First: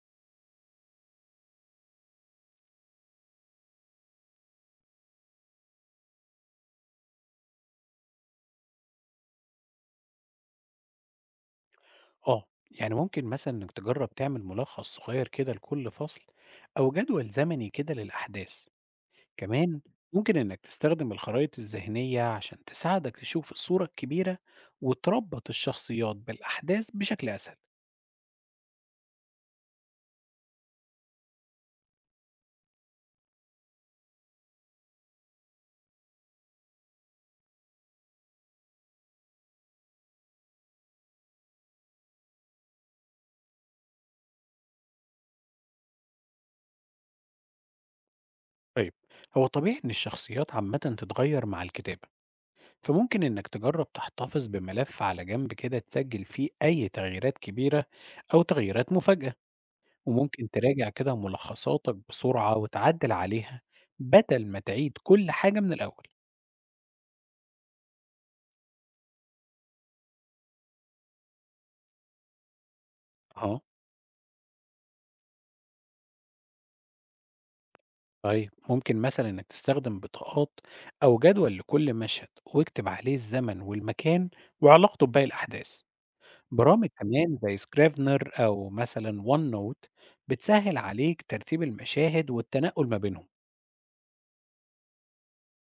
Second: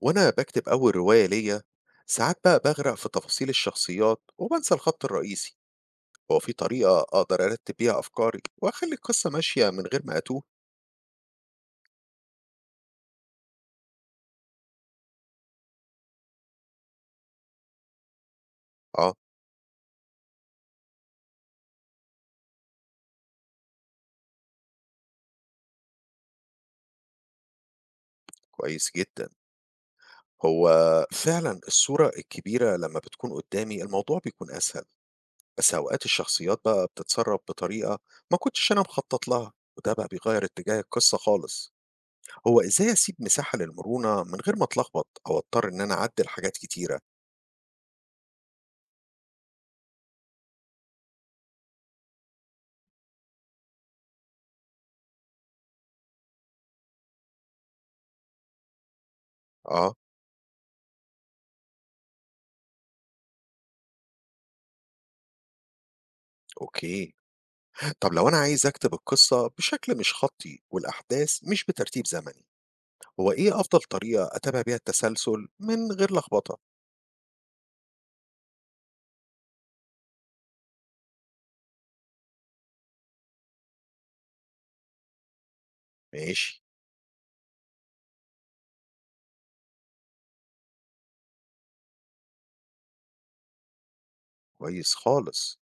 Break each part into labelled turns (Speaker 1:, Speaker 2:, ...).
Speaker 1: وأنا بكتب أول رواية ليا، ساعات بقى بغرق في تفاصيل الشخصيات وبنسى الخط الرئيسي. هو في طريقة أقدر أرتب بيها أفكاري وأخلي القصة ماشية من غير ما أتوه؟
Speaker 2: آه، يعني ممكن مثلًا إنك تجرّب تعمل ملخص صغير كده لكل فصل أو جدول زمني كده للأحداث،
Speaker 1: آه.
Speaker 2: كمان ممكن إنك تستخدم الخرائط الذهنية عشان تساعدك تشوف الصورة الكبيرة وتربط الشخصيات بالأحداث بشكل أسهل.
Speaker 1: كويس جدا. هو فعلا الصورة الكبيرة لما بتكون قدامي الموضوع بيكون أسهل، بس أوقات الشخصيات بقى بتتصرف بطريقة ما كنتش أنا مخطط لها، وده بقى بيغير اتجاه القصة خالص. هو إزاي أسيب مساحة للمرونة من غير ما أتلخبط أو أضطر إن أنا أعدل حاجات كتيرة؟
Speaker 2: طيب، هو طبيعي إن الشخصيات عامةً تتغير مع الكتابة، فممكن إنك تجرّب تحتفظ بملف على جنب كده تسجل فيه أي تغييرات كبيرة أو تغييرات مفاجئة.
Speaker 1: آه.
Speaker 2: وممكن تراجع كده ملخصاتك بسرعة وتعدل عليها بدل ما تعيد كل حاجة من الأول.
Speaker 1: أوكي. طب لو أنا عايز أكتب القصة بشكل مش خطي والأحداث مش بترتيب زمني، هو إيه
Speaker 2: اه،
Speaker 1: أفضل طريقة أتابع بيها التسلسل من غير لخبطة؟
Speaker 2: طيب ممكن مثلا انك تستخدم بطاقات او جدول لكل مشهد واكتب عليه الزمن والمكان وعلاقته بباقي الاحداث.
Speaker 1: ماشي.
Speaker 2: برامج كمان زي سكريفنر او مثلا ون نوت بتسهل عليك ترتيب المشاهد والتنقل ما بينهم.
Speaker 1: كويس خالص.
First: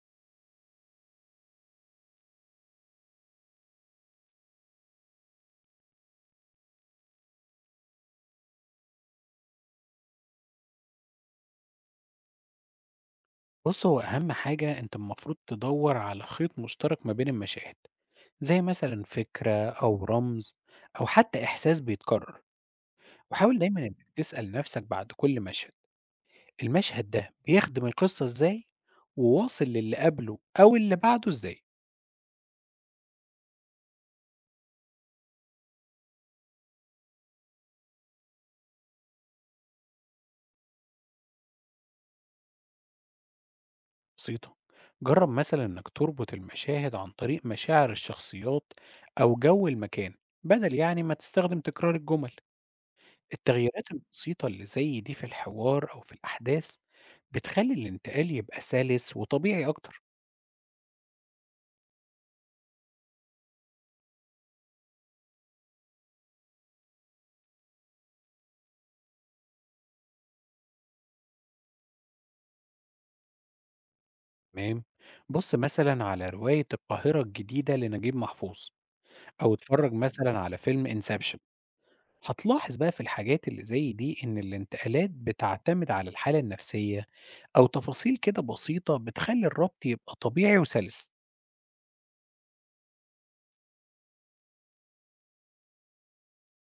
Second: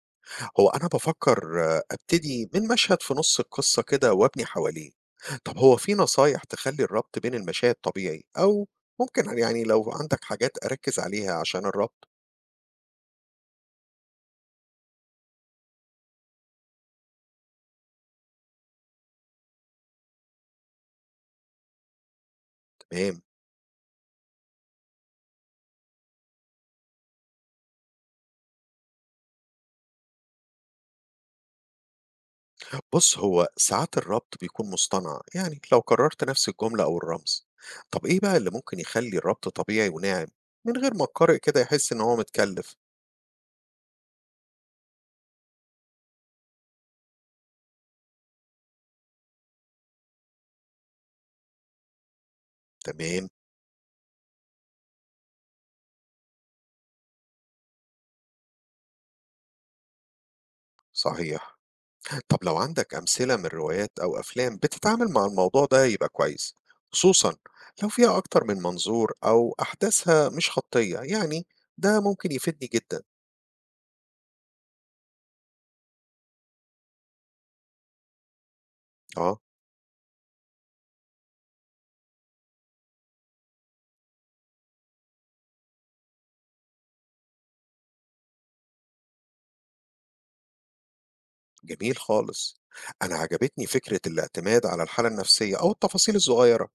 Speaker 1: هو أنا بفكر أبتدي من مشهد في نص القصة كده وأبني حواليه. طب هو في نصايح تخلي الربط بين المشاهد طبيعي، أو ممكن يعني لو عندك حاجات أركز عليها عشان الربط؟
Speaker 2: بص، هو اهم حاجة انت المفروض تدور على خيط مشترك ما بين المشاهد، زي مثلا فكرة أو رمز أو حتى إحساس بيتكرر.
Speaker 1: تمام.
Speaker 2: وحاول دايما إنك تسأل نفسك بعد كل مشهد، المشهد ده بيخدم القصة إزاي، وواصل للي قبله أو اللي بعده إزاي.
Speaker 1: بُص، هو ساعات الربط بيكون مصطنع، يعني لو كررت نفس الجملة أو الرمز. طب إيه بقى اللي ممكن يخلّي الربط طبيعي وناعم، من غير ما القارئ كده يحس إن هو متكلف؟
Speaker 2: بسيطة، جرب مثلا إنك تربط المشاهد عن طريق مشاعر الشخصيات أو جو المكان بدل يعني ما تستخدم تكرار الجمل.
Speaker 1: تمام.
Speaker 2: التغييرات البسيطة اللي زي دي في الحوار أو في الأحداث بتخلي الانتقال يبقى سلس وطبيعي أكتر.
Speaker 1: صحيح. طب لو عندك أمثلة من روايات أو أفلام بتتعامل مع الموضوع ده يبقى كويس، خصوصًا لو فيها أكتر من منظور أو أحداثها مش خطية، يعني ده ممكن يفيدني جدًا.
Speaker 2: تمام. بُص مثلًا على رواية القاهرة الجديدة لنجيب محفوظ،
Speaker 1: آه.
Speaker 2: أو اتفرج مثلًا على فيلم Inception، هتلاحظ بقى في الحاجات اللي زي دي إن الانتقالات بتعتمد على الحالة النفسية أو تفاصيل كده بسيطة بتخلّي الربط يبقى طبيعي وسلس.
Speaker 1: جميل خالص. أنا عجبتني فكرة الاعتماد على الحالة النفسية أو التفاصيل الصغيرة،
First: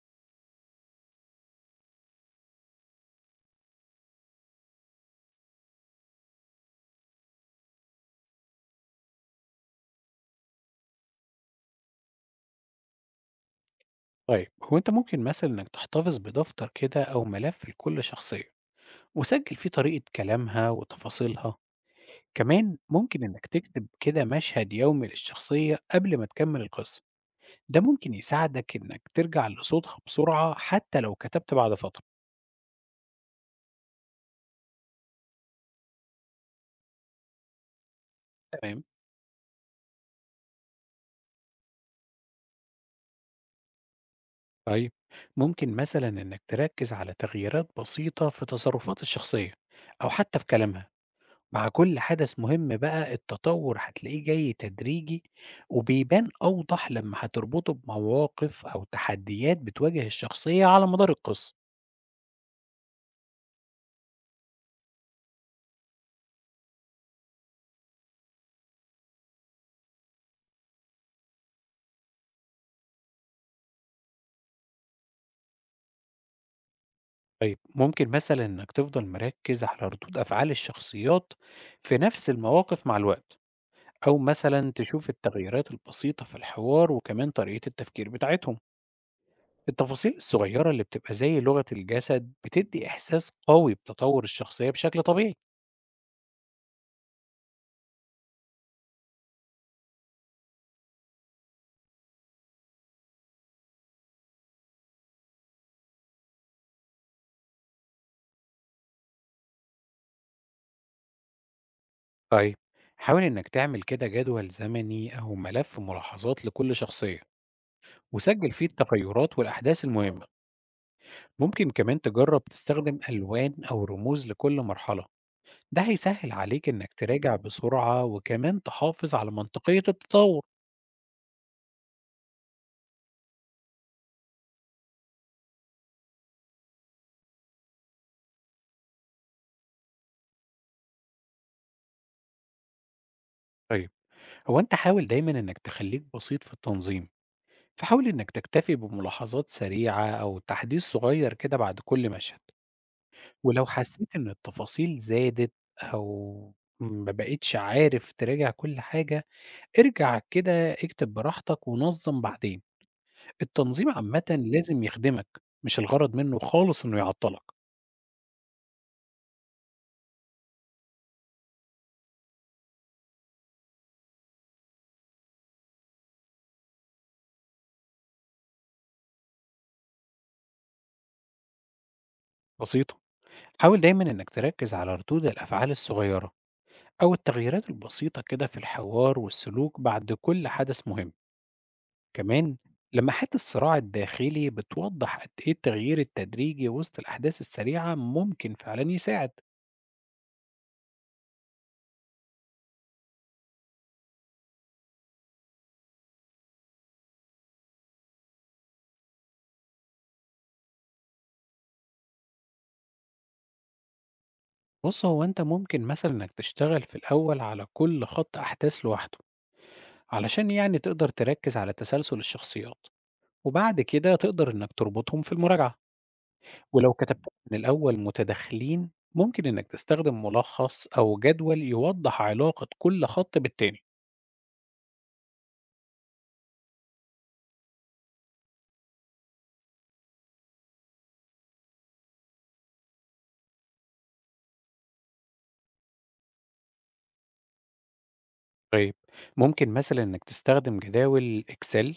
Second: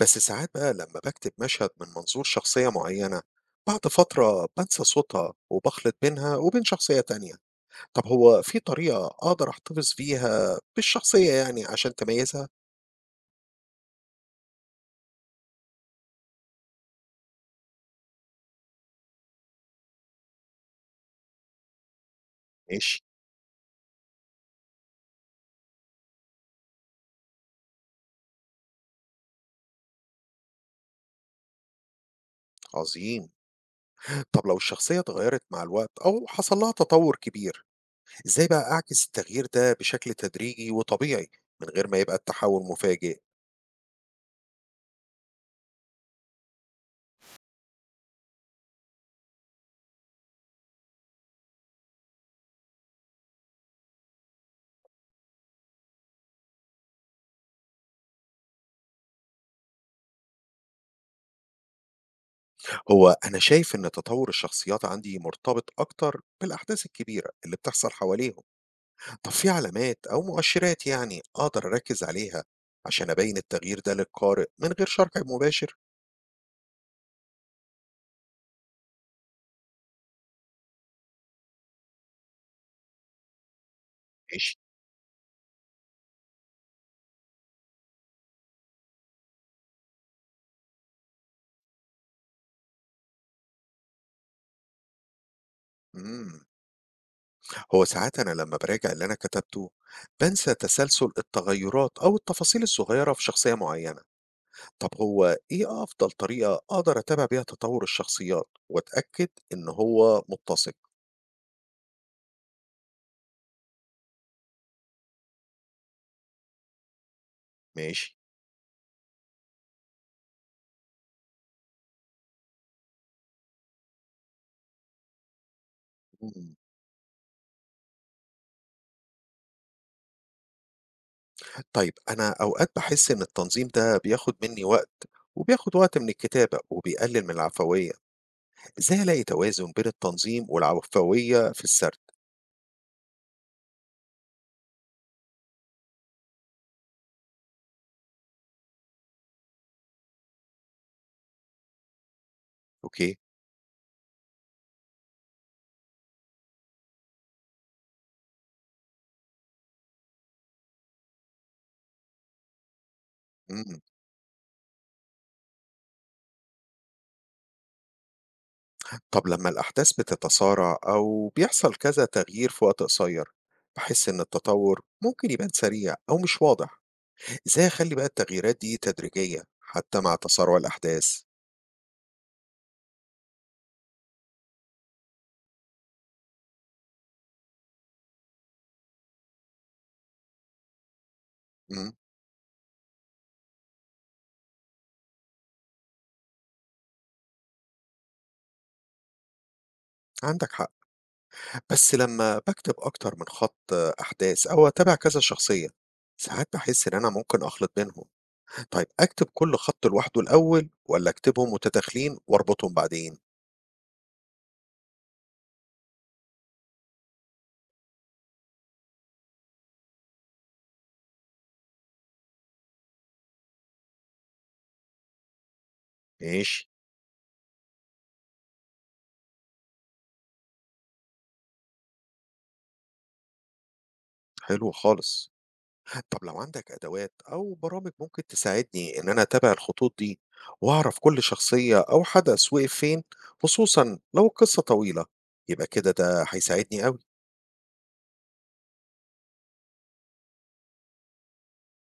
Speaker 1: بس ساعات بقى لما بكتب مشهد من منظور شخصية معينة بعد فترة بنسى صوتها وبخلط بينها وبين شخصية تانية. طب هو في طريقة أقدر أحتفظ بيها بالشخصية يعني عشان تميزها؟
Speaker 2: طيب، هو أنت ممكن مثلًا إنك تحتفظ بدفتر كده أو ملف لكل شخصية، وسجل فيه طريقة كلامها وتفاصيلها، كمان
Speaker 1: ماشي.
Speaker 2: ممكن إنك تكتب كده مشهد يومي للشخصية قبل ما تكمل القصة. ده ممكن يساعدك إنك ترجع لصوتها بسرعة حتى لو كتبت بعد فترة.
Speaker 1: عظيم. طب لو الشخصية اتغيرت مع الوقت أو حصل لها تطور كبير، إزاي بقى
Speaker 2: تمام،
Speaker 1: أعكس التغيير ده بشكل تدريجي وطبيعي من غير ما يبقى التحول مفاجئ؟
Speaker 2: طيب ممكن مثلا إنك تركز على تغييرات بسيطة في تصرفات الشخصية أو حتى في كلامها، مع كل حدث مهم بقى التطور هتلاقيه جاي تدريجي، وبيبان أوضح لما هتربطه بمواقف أو تحديات بتواجه الشخصية على مدار القصة.
Speaker 1: هو أنا شايف إن تطور الشخصيات عندي مرتبط أكتر بالأحداث الكبيرة اللي بتحصل حواليهم. طب في علامات أو مؤشرات يعني أقدر أركز عليها عشان أبين التغيير ده للقارئ من غير شرح مباشر؟
Speaker 2: طيب ممكن مثلا إنك تفضل مركز على ردود أفعال الشخصيات في نفس المواقف مع الوقت، أو
Speaker 1: ماشي.
Speaker 2: مثلا تشوف التغييرات البسيطة في الحوار وكمان طريقة التفكير بتاعتهم. التفاصيل الصغيرة اللي بتبقى زي لغة الجسد بتدي إحساس قوي بتطور الشخصية بشكل طبيعي.
Speaker 1: مم. هو ساعات أنا لما براجع اللي أنا كتبته بنسى تسلسل التغيرات أو التفاصيل الصغيرة في شخصية معينة. طب هو إيه أفضل طريقة أقدر أتابع بيها تطور الشخصيات وأتأكد إن هو متسق؟
Speaker 2: طيب، حاول إنك تعمل كده جدول زمني أو ملف ملاحظات لكل شخصية،
Speaker 1: ماشي.
Speaker 2: وسجل فيه التغيرات والأحداث المهمة. ممكن كمان تجرب تستخدم ألوان أو رموز لكل مرحلة، ده هيسهل
Speaker 1: مم.
Speaker 2: عليك إنك تراجع بسرعة وكمان تحافظ على منطقية التطور.
Speaker 1: طيب أنا أوقات بحس إن التنظيم ده بياخد مني وقت وبياخد وقت من الكتابة وبيقلل من العفوية. إزاي ألاقي توازن بين التنظيم والعفوية في السرد؟
Speaker 2: طيب، هو أنت حاول دايما إنك تخليك بسيط في التنظيم، فحاول إنك تكتفي بملاحظات سريعة أو تحديث صغير كده بعد كل مشهد.
Speaker 1: أوكي.
Speaker 2: ولو حسيت إن التفاصيل زادت أو ما بقتش عارف تراجع كل حاجة، ارجع كده اكتب براحتك ونظم بعدين.
Speaker 1: إمم.
Speaker 2: التنظيم عامة لازم يخدمك، مش الغرض منه خالص إنه يعطلك.
Speaker 1: طب لمّا الأحداث بتتسارع أو بيحصل كذا تغيير في وقت قصير، باحس إن التطور ممكن يبان سريع أو مش واضح. إزاي أخلّي بقى التغييرات دي تدريجية حتى مع تسارع الأحداث؟
Speaker 2: بسيطة، حاول دايما إنك تركز على ردود الأفعال الصغيرة أو التغييرات البسيطة كده في الحوار والسلوك بعد كل حدث مهم.
Speaker 1: إمم،
Speaker 2: كمان، لمحات الصراع الداخلي بتوضح قد إيه التغيير التدريجي وسط الأحداث السريعة، ممكن فعلا يساعد.
Speaker 1: عندك حق. بس لمّا باكتب أكتر من خط أحداث أو أتابع كذا شخصية، ساعات باحس إن أنا ممكن أخلط بينهم. طيب أكتب كل خط لوحده الأول والّا أكتبهم متداخلين وأربطهم بعدين؟
Speaker 2: بص، هو أنت ممكن مثلا إنك تشتغل في الأول على كل خط أحداث لوحده، علشان يعني تقدر تركز على تسلسل الشخصيات، وبعد كده تقدر إنك تربطهم في المراجعة.
Speaker 1: ماشي.
Speaker 2: ولو كتبت من الأول متداخلين، ممكن إنك تستخدم ملخص أو جدول يوضح علاقة كل خط بالتاني.
Speaker 1: حلو خالص. آه، طب لو عندك أدوات أو برامج ممكن تساعدني إن أنا أتابع الخطوط دي وأعرف كل شخصية أو حدث وقف فين، خصوصا لو القصة طويلة يبقى كده ده هيساعدني أوي.
Speaker 2: طيب، ممكن مثلا إنك تستخدم جداول إكسل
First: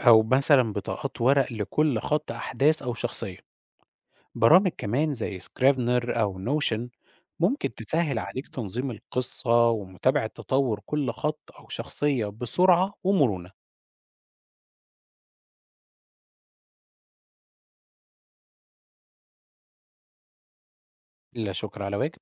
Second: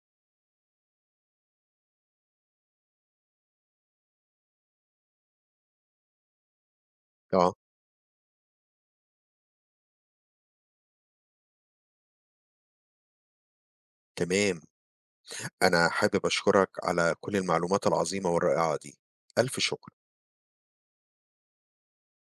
Speaker 2: أو مثلا بطاقات ورق لكل خط أحداث أو شخصية. برامج كمان زي سكرافنر أو نوشن
Speaker 1: آه.
Speaker 2: ممكن تسهل عليك تنظيم القصة ومتابعة تطور كل خط أو شخصية بسرعة ومرونة.
Speaker 1: تمام. أنا حابب أشكرك على كل المعلومات العظيمة والرائعة دي. ألف شكر.
Speaker 2: لا شكر على واجب.